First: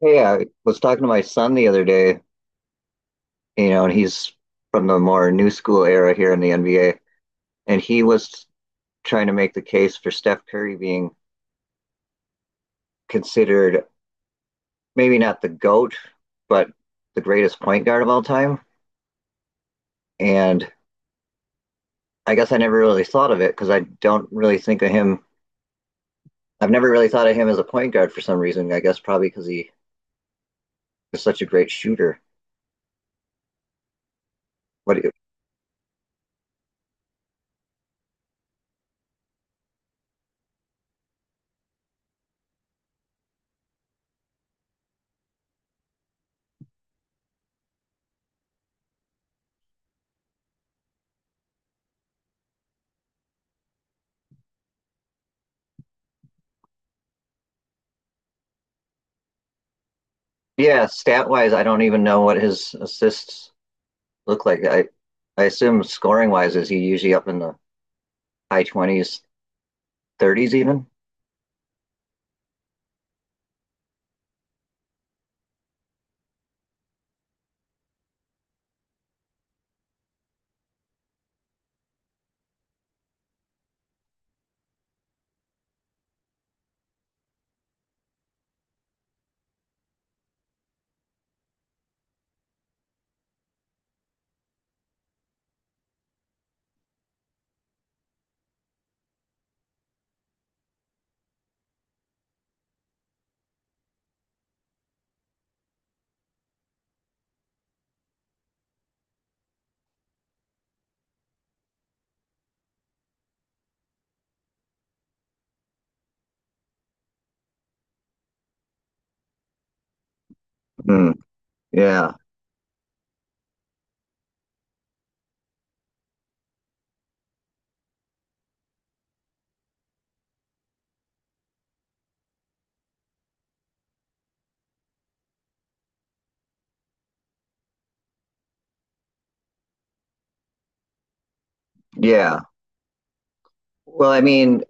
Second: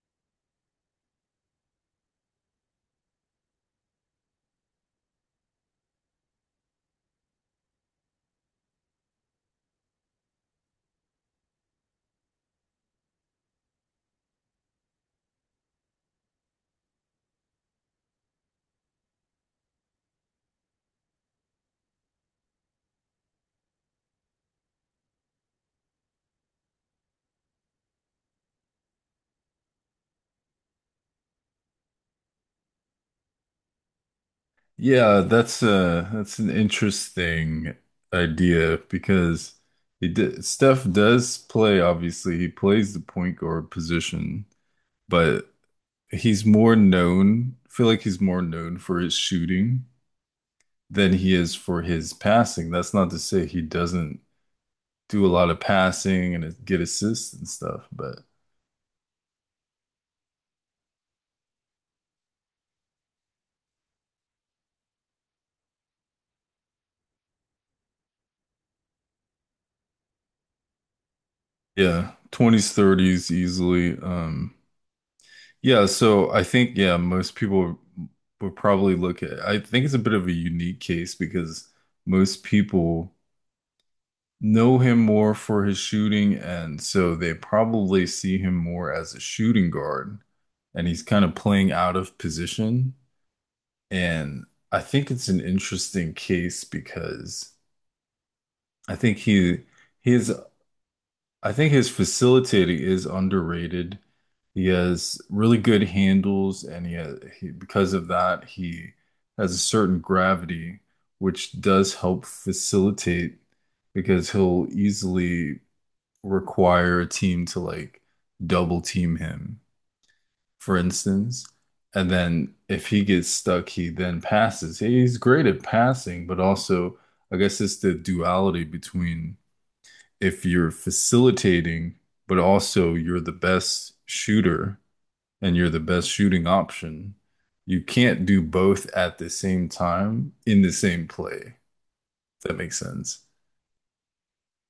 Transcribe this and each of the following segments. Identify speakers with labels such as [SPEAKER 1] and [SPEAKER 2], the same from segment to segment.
[SPEAKER 1] Hey, I was talking to my son the other day, you know, and he's from the more new school era here in the NBA, and he was trying to make the case for Steph Curry being considered maybe not the GOAT, but the greatest point guard of all time. And I guess I never really thought of it because I don't really think of him. I've never really thought of him as a point guard for some reason. I guess probably because he is such a great shooter. What?
[SPEAKER 2] Yeah, that's an interesting idea because Steph does play, obviously, he plays the point guard position, but he's more known, I feel like he's more known for his shooting than he is for his passing. That's not to say he doesn't do a lot of passing and get assists and stuff, but
[SPEAKER 1] Yeah, stat wise, I don't even know what his assists look like. I assume scoring wise, is he usually up in the high 20s, 30s even?
[SPEAKER 2] yeah, 20s, 30s easily. Yeah, so I think yeah, most people would probably look at . I think it's a bit of a unique case because most people know him more for his shooting, and so they probably see him more as a shooting guard and he's kind of playing out of position. And I think it's an interesting case because I think he his I think his facilitating is underrated. He has really good handles, and he, has, he because of that, he has a certain gravity, which does help facilitate because he'll easily require a team to like double team him, for
[SPEAKER 1] Hmm.
[SPEAKER 2] instance. And
[SPEAKER 1] Yeah.
[SPEAKER 2] then if he gets stuck, he then passes. He's great at passing, but also, I guess it's the duality between if you're facilitating, but also you're the best shooter and you're the best shooting option, you can't do both at the same time in the same play.
[SPEAKER 1] Yeah.
[SPEAKER 2] If that makes sense.
[SPEAKER 1] Well, I mean,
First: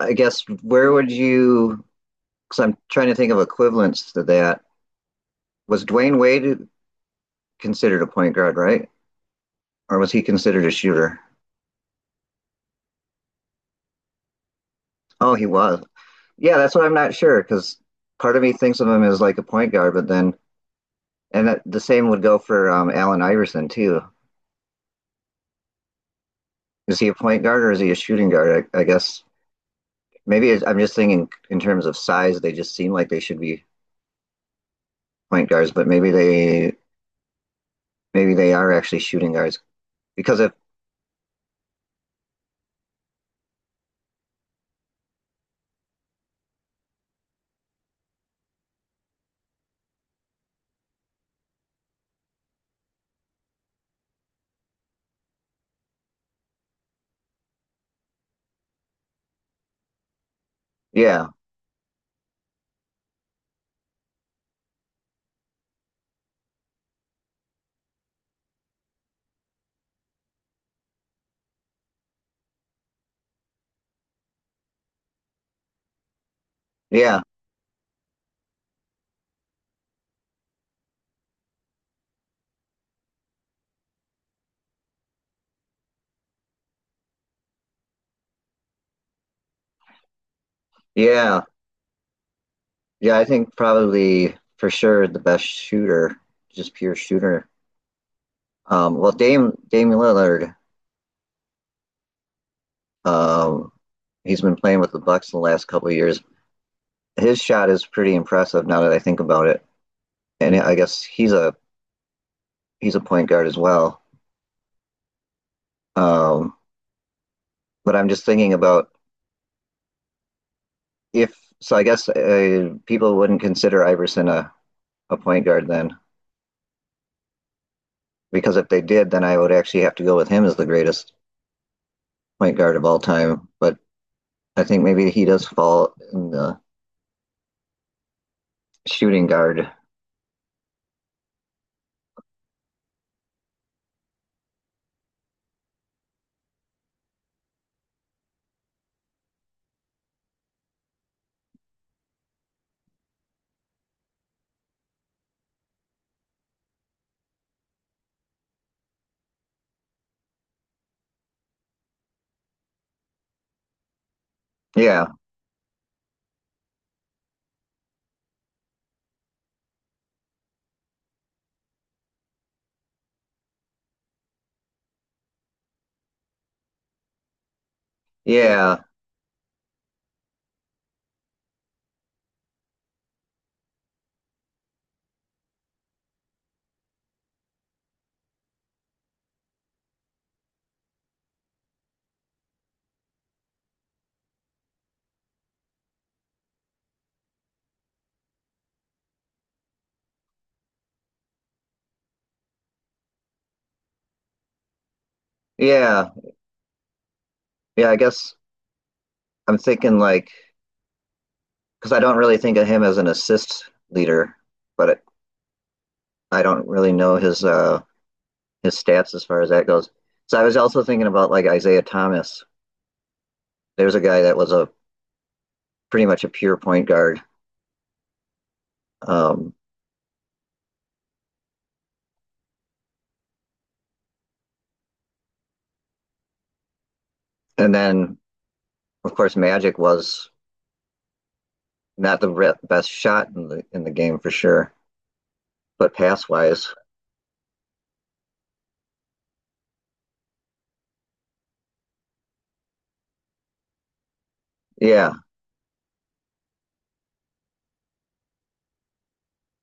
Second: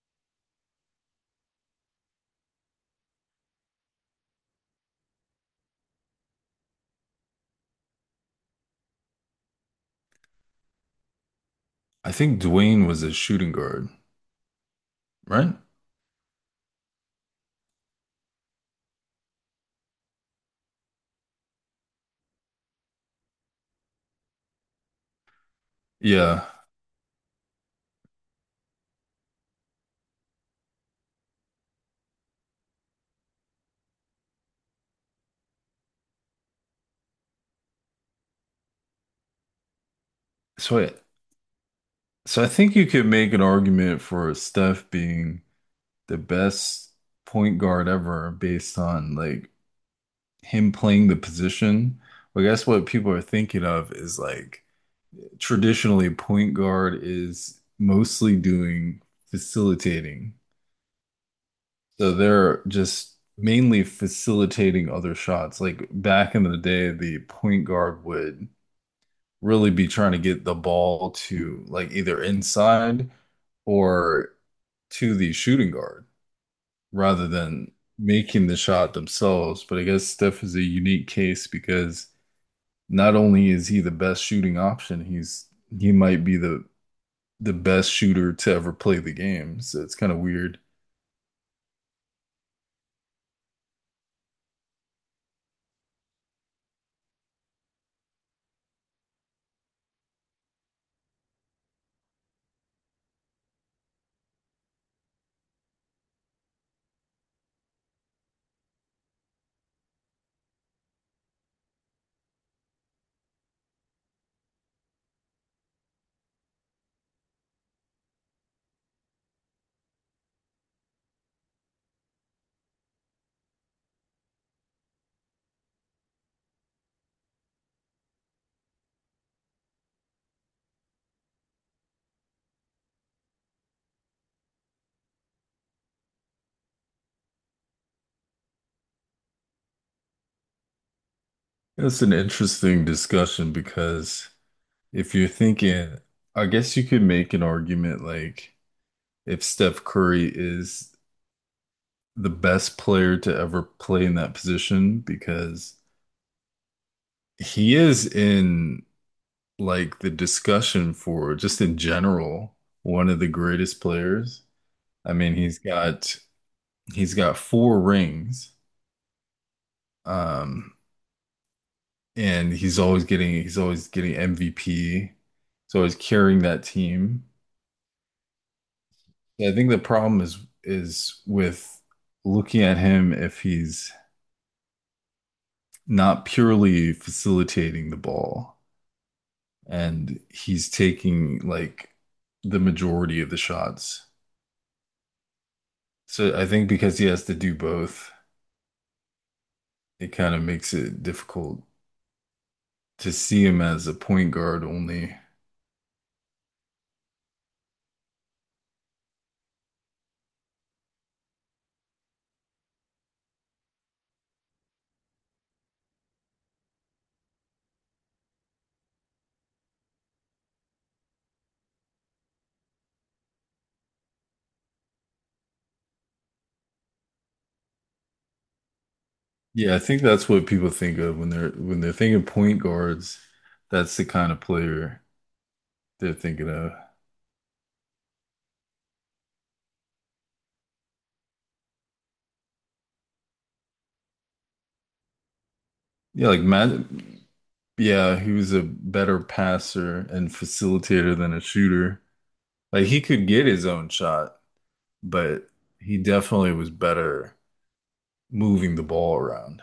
[SPEAKER 1] I guess where would you, because I'm trying to think of equivalents to that. Was Dwayne Wade considered a point guard, right? Or was he considered a shooter?
[SPEAKER 2] I think Dwayne was a shooting guard,
[SPEAKER 1] Oh, he
[SPEAKER 2] right?
[SPEAKER 1] was. Yeah, that's what I'm not sure because part of me thinks of him as like a point guard, but then, and that, the same would go for Allen Iverson too.
[SPEAKER 2] Yeah.
[SPEAKER 1] Is he a point guard or is he a shooting guard? I guess maybe it's, I'm just thinking in terms of size, they just seem like they should be point guards, but maybe they are actually shooting guards because if
[SPEAKER 2] So I, so I think you could make an argument for Steph being the best point guard ever based on like him playing the position. But I guess what people are thinking of is like traditionally point guard is mostly doing facilitating.
[SPEAKER 1] yeah,
[SPEAKER 2] So they're just mainly facilitating other shots. Like back in the day, the point guard would really be trying to get the ball to like either inside or to the shooting guard
[SPEAKER 1] yeah,
[SPEAKER 2] rather than making the shot themselves. But I guess Steph is a unique case because not only is he the best shooting option, he might be the best shooter to ever play the game. So it's kind of weird.
[SPEAKER 1] yeah, yeah, I think probably for sure the best shooter, just pure shooter. Well, Dame Lillard, um, he's been playing with the Bucks the last couple of years. His shot is pretty impressive now that I think about it, and I guess he's a point guard as well. Um, but I'm just thinking about if so, I guess people wouldn't consider Iverson a point guard then, because if they did, then I would actually have to go with him as the greatest point guard of all time. But I think maybe he does fall in the shooting guard.
[SPEAKER 2] It's an interesting discussion because if you're thinking, I guess you could make an argument like if Steph Curry is the best player to ever play in that position because he is in like the discussion for just in general one of the greatest players.
[SPEAKER 1] Yeah,
[SPEAKER 2] I mean, he's got four rings. Um, and he's always getting MVP. He's always carrying that team.
[SPEAKER 1] yeah,
[SPEAKER 2] I think the problem is with looking at him if he's not purely facilitating the ball and he's taking like the majority of the shots. So I think because he has to do both, it kind of makes it difficult to see him as a point guard only.
[SPEAKER 1] yeah, yeah. I guess I'm thinking like because I don't really think of him as an assist leader, but it, I don't really know his stats as far as that goes. So I was also thinking about like Isaiah Thomas. There's a guy that was a pretty much a pure point guard. Um,
[SPEAKER 2] Yeah, I think that's what people think of when they're thinking point guards. That's the kind of player they're thinking of.
[SPEAKER 1] And then, of course, Magic was not the best shot in the game for sure, but pass
[SPEAKER 2] Yeah, like
[SPEAKER 1] wise,
[SPEAKER 2] Matt. Yeah, he was a better passer and facilitator than a shooter. Like he could get his own shot,
[SPEAKER 1] yeah.
[SPEAKER 2] but he definitely was better moving the ball around.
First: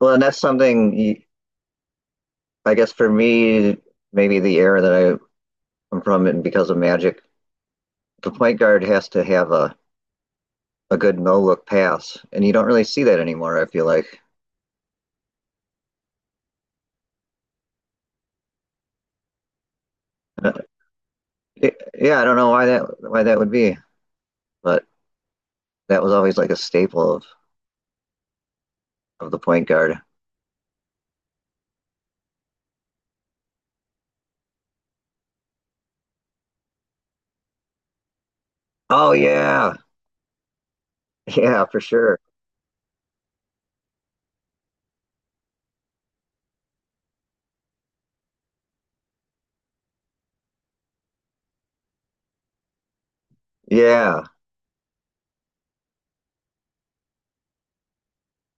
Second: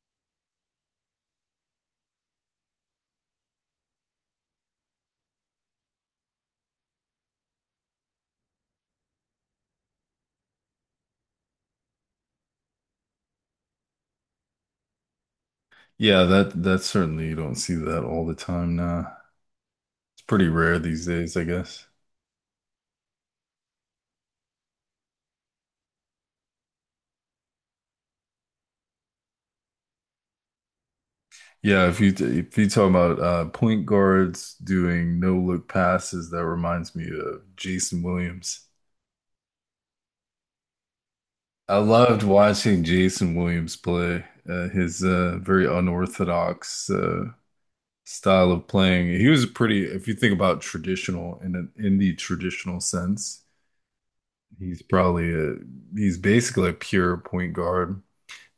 [SPEAKER 1] Well, and that's I guess for me, maybe the era that I am from, and because of Magic, the point guard has to have a good no look pass, and you don't really see that anymore. I feel like,
[SPEAKER 2] Yeah, that certainly you don't see that all the time now. It's pretty
[SPEAKER 1] Uh,
[SPEAKER 2] rare these days, I guess.
[SPEAKER 1] yeah, I don't know why that would be, but that was always like a staple of the point guard.
[SPEAKER 2] Yeah, if you talk about point guards doing no look passes, that reminds me of Jason Williams.
[SPEAKER 1] Oh yeah, yeah,
[SPEAKER 2] I
[SPEAKER 1] for sure,
[SPEAKER 2] loved watching Jason Williams play. His very unorthodox style of playing. He was pretty, if you think about traditional in the traditional sense,
[SPEAKER 1] yeah,
[SPEAKER 2] he's probably a he's basically a pure point guard.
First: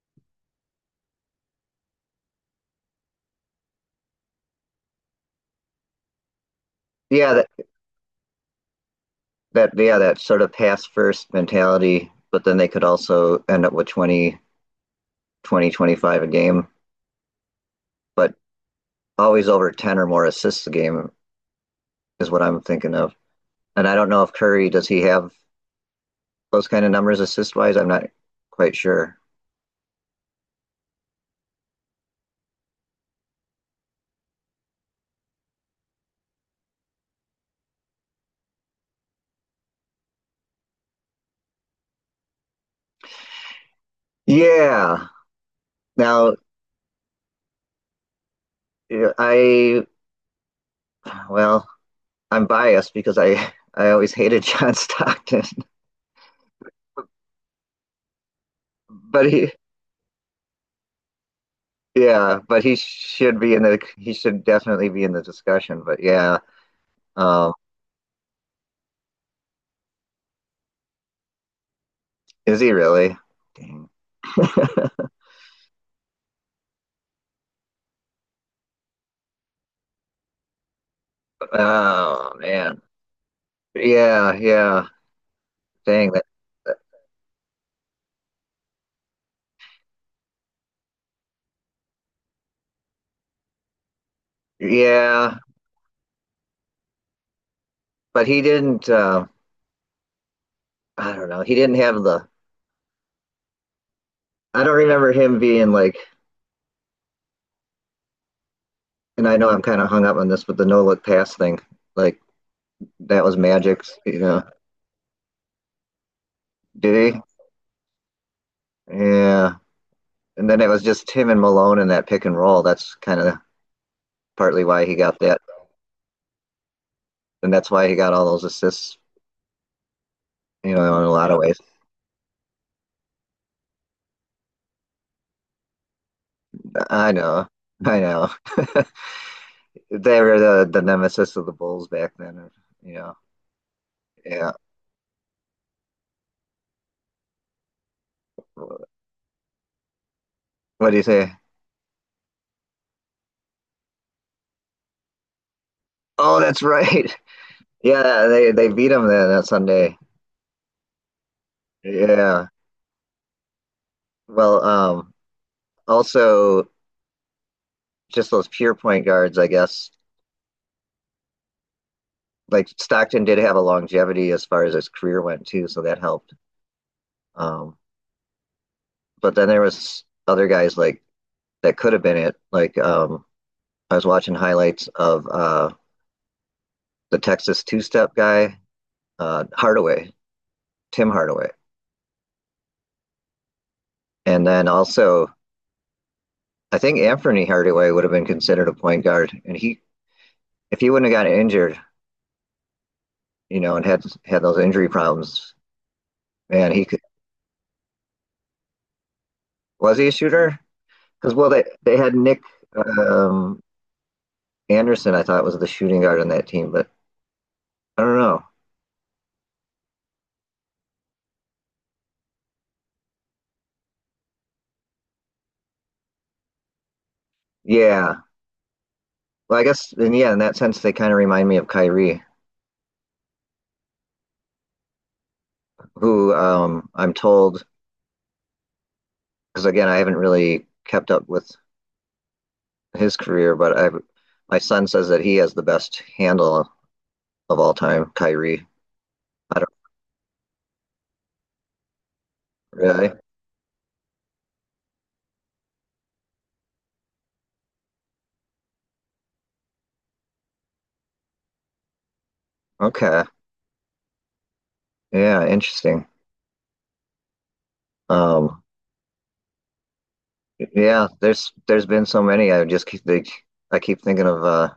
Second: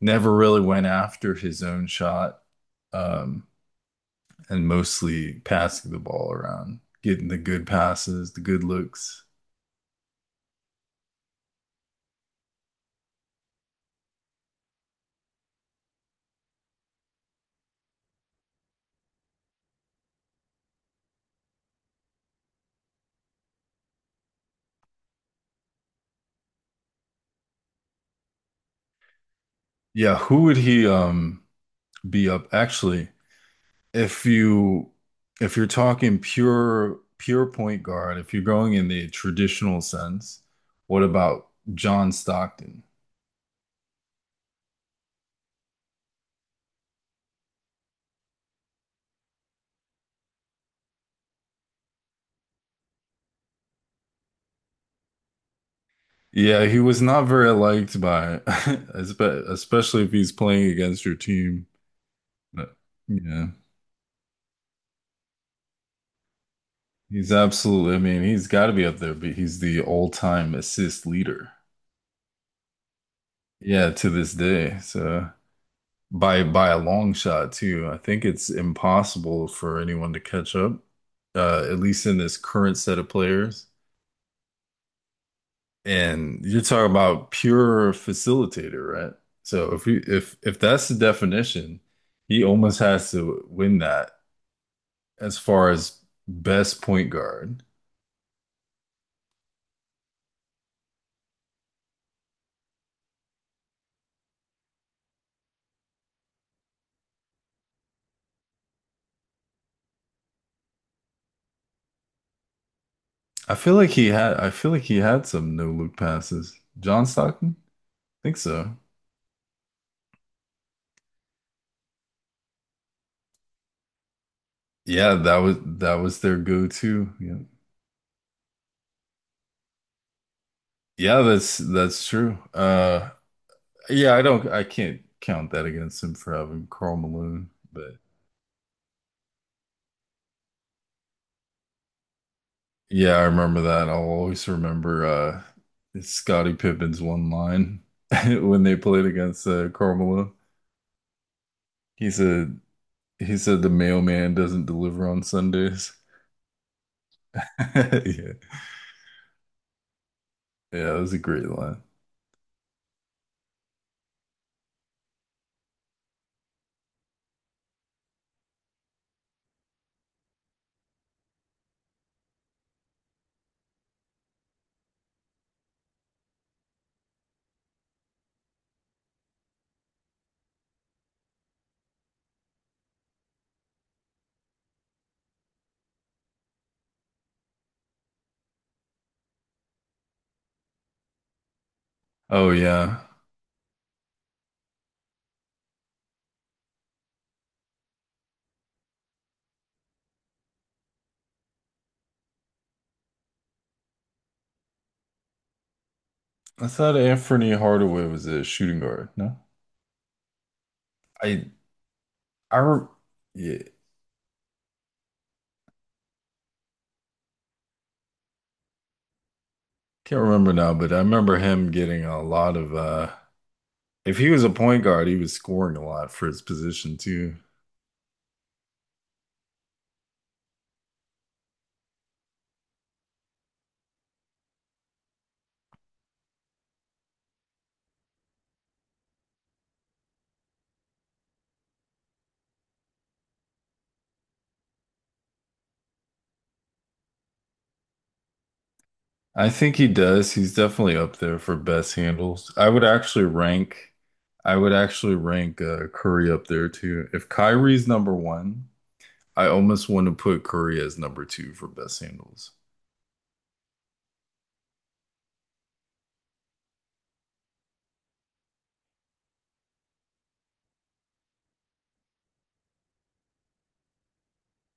[SPEAKER 2] Never really went after his own shot, um, and mostly passing the ball around, getting
[SPEAKER 1] yeah.
[SPEAKER 2] the good passes, the good looks.
[SPEAKER 1] That yeah, that sort of pass first mentality, but then they could also end up with 25 a game, but always over 10 or more assists a game is what I'm thinking of. And I don't know if Curry does he have those kind of numbers assist wise. I'm not quite sure.
[SPEAKER 2] Yeah, who would he be up? Actually, if you if you're talking pure point guard, if you're going in the traditional sense, what about John Stockton?
[SPEAKER 1] Yeah, now I well, I'm biased because I always hated John Stockton,
[SPEAKER 2] Yeah, he was not very liked by,
[SPEAKER 1] but he,
[SPEAKER 2] especially if he's playing against your team.
[SPEAKER 1] yeah, but he
[SPEAKER 2] But
[SPEAKER 1] should
[SPEAKER 2] yeah,
[SPEAKER 1] be in the, he should definitely be in the discussion, but yeah.
[SPEAKER 2] he's
[SPEAKER 1] um
[SPEAKER 2] absolutely. I mean, he's got to be up there, but he's the all-time assist leader.
[SPEAKER 1] Is he really? Dang.
[SPEAKER 2] Yeah, to this day. So. By by a long shot too. I think it's impossible for anyone to catch up, at least in
[SPEAKER 1] Oh
[SPEAKER 2] this current
[SPEAKER 1] man.
[SPEAKER 2] set of players.
[SPEAKER 1] Yeah, yeah. Dang that.
[SPEAKER 2] And you're
[SPEAKER 1] that-
[SPEAKER 2] talking about pure facilitator, right? So if you if that's the definition, he almost has to win that
[SPEAKER 1] Yeah,
[SPEAKER 2] as far as best point guard.
[SPEAKER 1] but he didn't. I don't know. He didn't have the. I don't remember him being like. And I know I'm kind of hung up on this, but the no look pass thing, like that was Magic's. You know,
[SPEAKER 2] I feel like he had some no look passes. John
[SPEAKER 1] did he?
[SPEAKER 2] Stockton? I think so.
[SPEAKER 1] Yeah. And then it was just him and Malone in that pick and roll. That's kind of partly why he
[SPEAKER 2] Yeah,
[SPEAKER 1] got that,
[SPEAKER 2] that was their go-to. Yeah.
[SPEAKER 1] and that's why he got all those assists. You know, in a
[SPEAKER 2] Yeah,
[SPEAKER 1] lot of ways.
[SPEAKER 2] that's true. Yeah, I can't count that against him for having Karl
[SPEAKER 1] I know.
[SPEAKER 2] Malone, but
[SPEAKER 1] I know. They were the nemesis of the Bulls back then. You
[SPEAKER 2] yeah,
[SPEAKER 1] know,
[SPEAKER 2] I remember that. I'll always
[SPEAKER 1] yeah.
[SPEAKER 2] remember Scottie Pippen's one line when they
[SPEAKER 1] What
[SPEAKER 2] played against Karl Malone.
[SPEAKER 1] do you say?
[SPEAKER 2] He said he said the mailman doesn't deliver on Sundays.
[SPEAKER 1] Oh, that's right. Yeah,
[SPEAKER 2] Yeah,
[SPEAKER 1] they beat them then that Sunday.
[SPEAKER 2] yeah, that was a great line.
[SPEAKER 1] Yeah. Well, also just those pure point guards, I guess. Like Stockton did have a longevity as far as his career went too, so that helped. Um, but then there was other guys like that could have been it. Like I was watching highlights of the Texas two-step guy, Hardaway, Tim Hardaway.
[SPEAKER 2] Oh yeah,
[SPEAKER 1] And then also, I think Anthony Hardaway would have been considered a point guard, and he if he wouldn't have gotten injured, you know, and had had those injury problems,
[SPEAKER 2] I
[SPEAKER 1] man, he
[SPEAKER 2] thought
[SPEAKER 1] could
[SPEAKER 2] Anthony Hardaway was a shooting guard. No,
[SPEAKER 1] was he a shooter? Because
[SPEAKER 2] I
[SPEAKER 1] well, they had Nick
[SPEAKER 2] I re yeah,
[SPEAKER 1] um, Anderson, I thought was the shooting guard on that team, but I don't know.
[SPEAKER 2] can't remember now, but I remember him getting a lot of uh. If he was a point guard, he was scoring a lot for his position too.
[SPEAKER 1] Yeah, well, I guess and yeah, in that sense, they kind of remind me of Kyrie, who I'm told because again, I haven't really kept up with his career, but I my son says that he has the best handle of all time, Kyrie.
[SPEAKER 2] I think he does. He's definitely up there for best handles.
[SPEAKER 1] Really?
[SPEAKER 2] I would actually rank Curry up there too. If Kyrie's number one, I almost want to put Curry as number two for best handles.
[SPEAKER 1] Okay. Yeah, interesting. Um, yeah, there's been so many. I just I keep thinking of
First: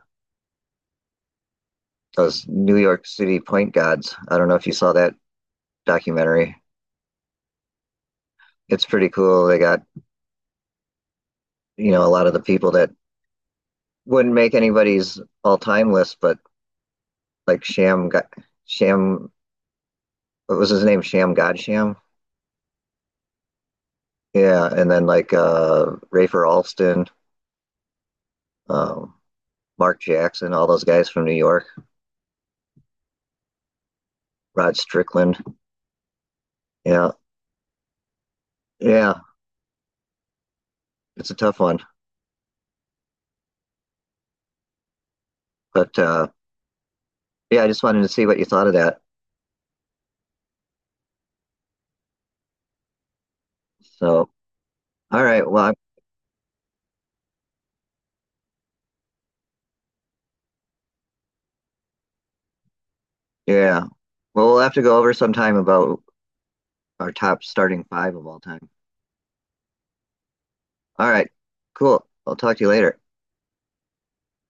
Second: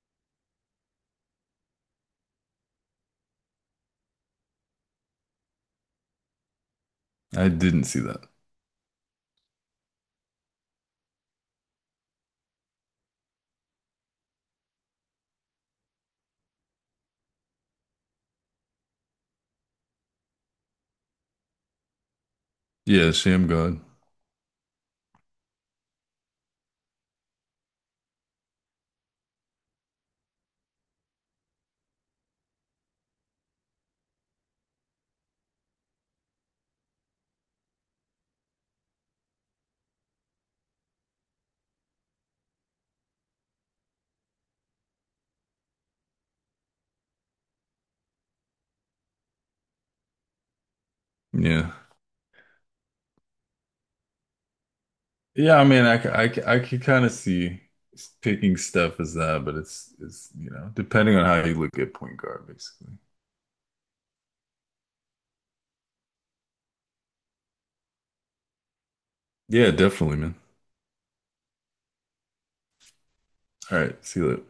[SPEAKER 1] those New York City point gods. I don't know if you saw that documentary.
[SPEAKER 2] I didn't see that.
[SPEAKER 1] It's pretty cool. They got, you know, a lot of the people that wouldn't make anybody's all-time list, but like Sham Ga- Sham what was his name? Sham Godsham.
[SPEAKER 2] Yeah, Sham God.
[SPEAKER 1] Yeah, and then like Rafer Alston, um, Mark Jackson, all those guys from New York, Rod Strickland. Yeah. Yeah, it's a tough one. But yeah, I just wanted to see what you thought of that.
[SPEAKER 2] Yeah,
[SPEAKER 1] So, all right.
[SPEAKER 2] yeah. I mean, I could kind of see picking Steph as that, but it's you know depending on how you look at point guard, basically.
[SPEAKER 1] Yeah. Well, we'll have to go over sometime about our top starting five of all time.
[SPEAKER 2] Yeah, definitely, man.
[SPEAKER 1] All right. Cool. I'll talk to you later.
[SPEAKER 2] All right, see you later.